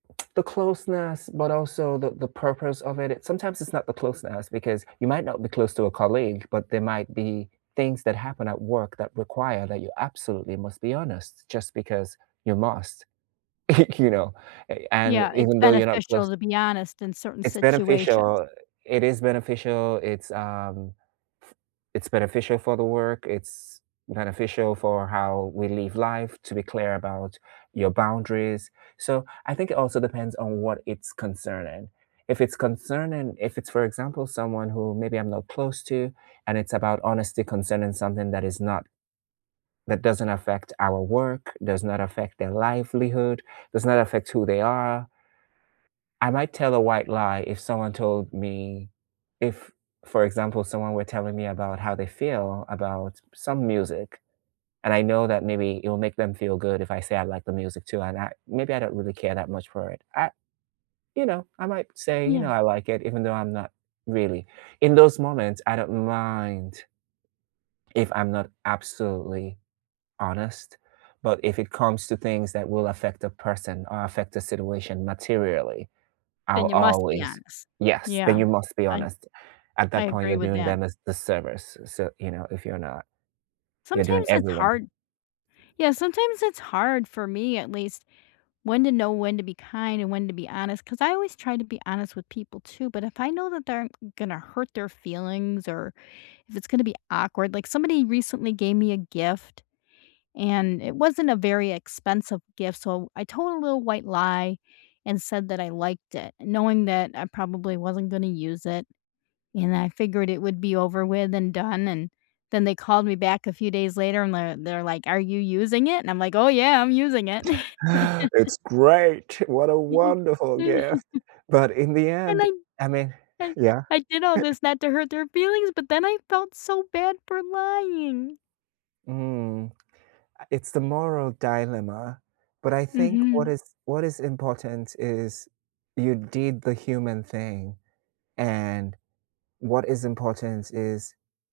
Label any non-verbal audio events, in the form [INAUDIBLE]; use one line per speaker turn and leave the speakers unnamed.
The closeness, but also the the purpose of it, it sometimes it's not the closeness, because you might not be close to a colleague, but there might be things that happen at work that require that you absolutely must be honest, just because you must. [CHUCKLES] You know, eh, and
Yeah, it's
even though you're not close
beneficial to be honest in certain
it's
situations.
beneficial it is beneficial, it's um, f it's beneficial for the work, it's beneficial for how we live life to be clear about your boundaries, so, I think it also depends on what it's concerning. If it's concerning if it's, for example, someone who, maybe I'm not close to, and it's about honesty concerning something that is not that doesn't affect our work, does not affect their livelihood, does not affect who they are I might tell a white lie if someone told me if, for example, someone were telling me about how they feel about some music, and I know that maybe it will make them feel good if I say I like the music too, and I maybe I don't really care that much for it, I you know, I might say, you know,
Yeah.
I like it, even though I'm not, really in those moments, I don't mind if I'm not absolutely honest, but if it comes to things that will affect a person, or affect the situation materially, I'll
Then you must be
always
honest.
Yes, then
Yeah.
you must be
I
honest. At
I
that point, you're
agree with
doing
that.
them a disservice, so, you know, if you're not you're doing
Sometimes it's
everyone
hard Yeah, sometimes it's hard, for me, at least, when to know when to be kind, and when to be honest, 'cause I always try to be honest with people too, but if I know that they're m gonna hurt their feelings, or if it's gonna be awkward- like, somebody recently gave me a gift, and it wasn't a very expensive gift, so I told a little white lie, and said that I liked it, knowing that I probably wasn't gonna use it, and I figured it would be over with and done, and then they called me back a few days later, and they're they're like, "Are you using it?" and I'm like, "Oh, yeah, I'm using it!"
[CHUCKLES] [INHALES]
[LAUGHS]
"It's great! What a wonderful gift!"
[CHUCKLES]
But in the
And
end,
I
I mean
I
Yeah?
I did all
[CHUCKLES]
this not to hurt their feelings, but then I felt so bad for lying.
Mm. I It's the moral dilemma, but I think what
Mhm.
is what is important is you did the human thing, and what is important is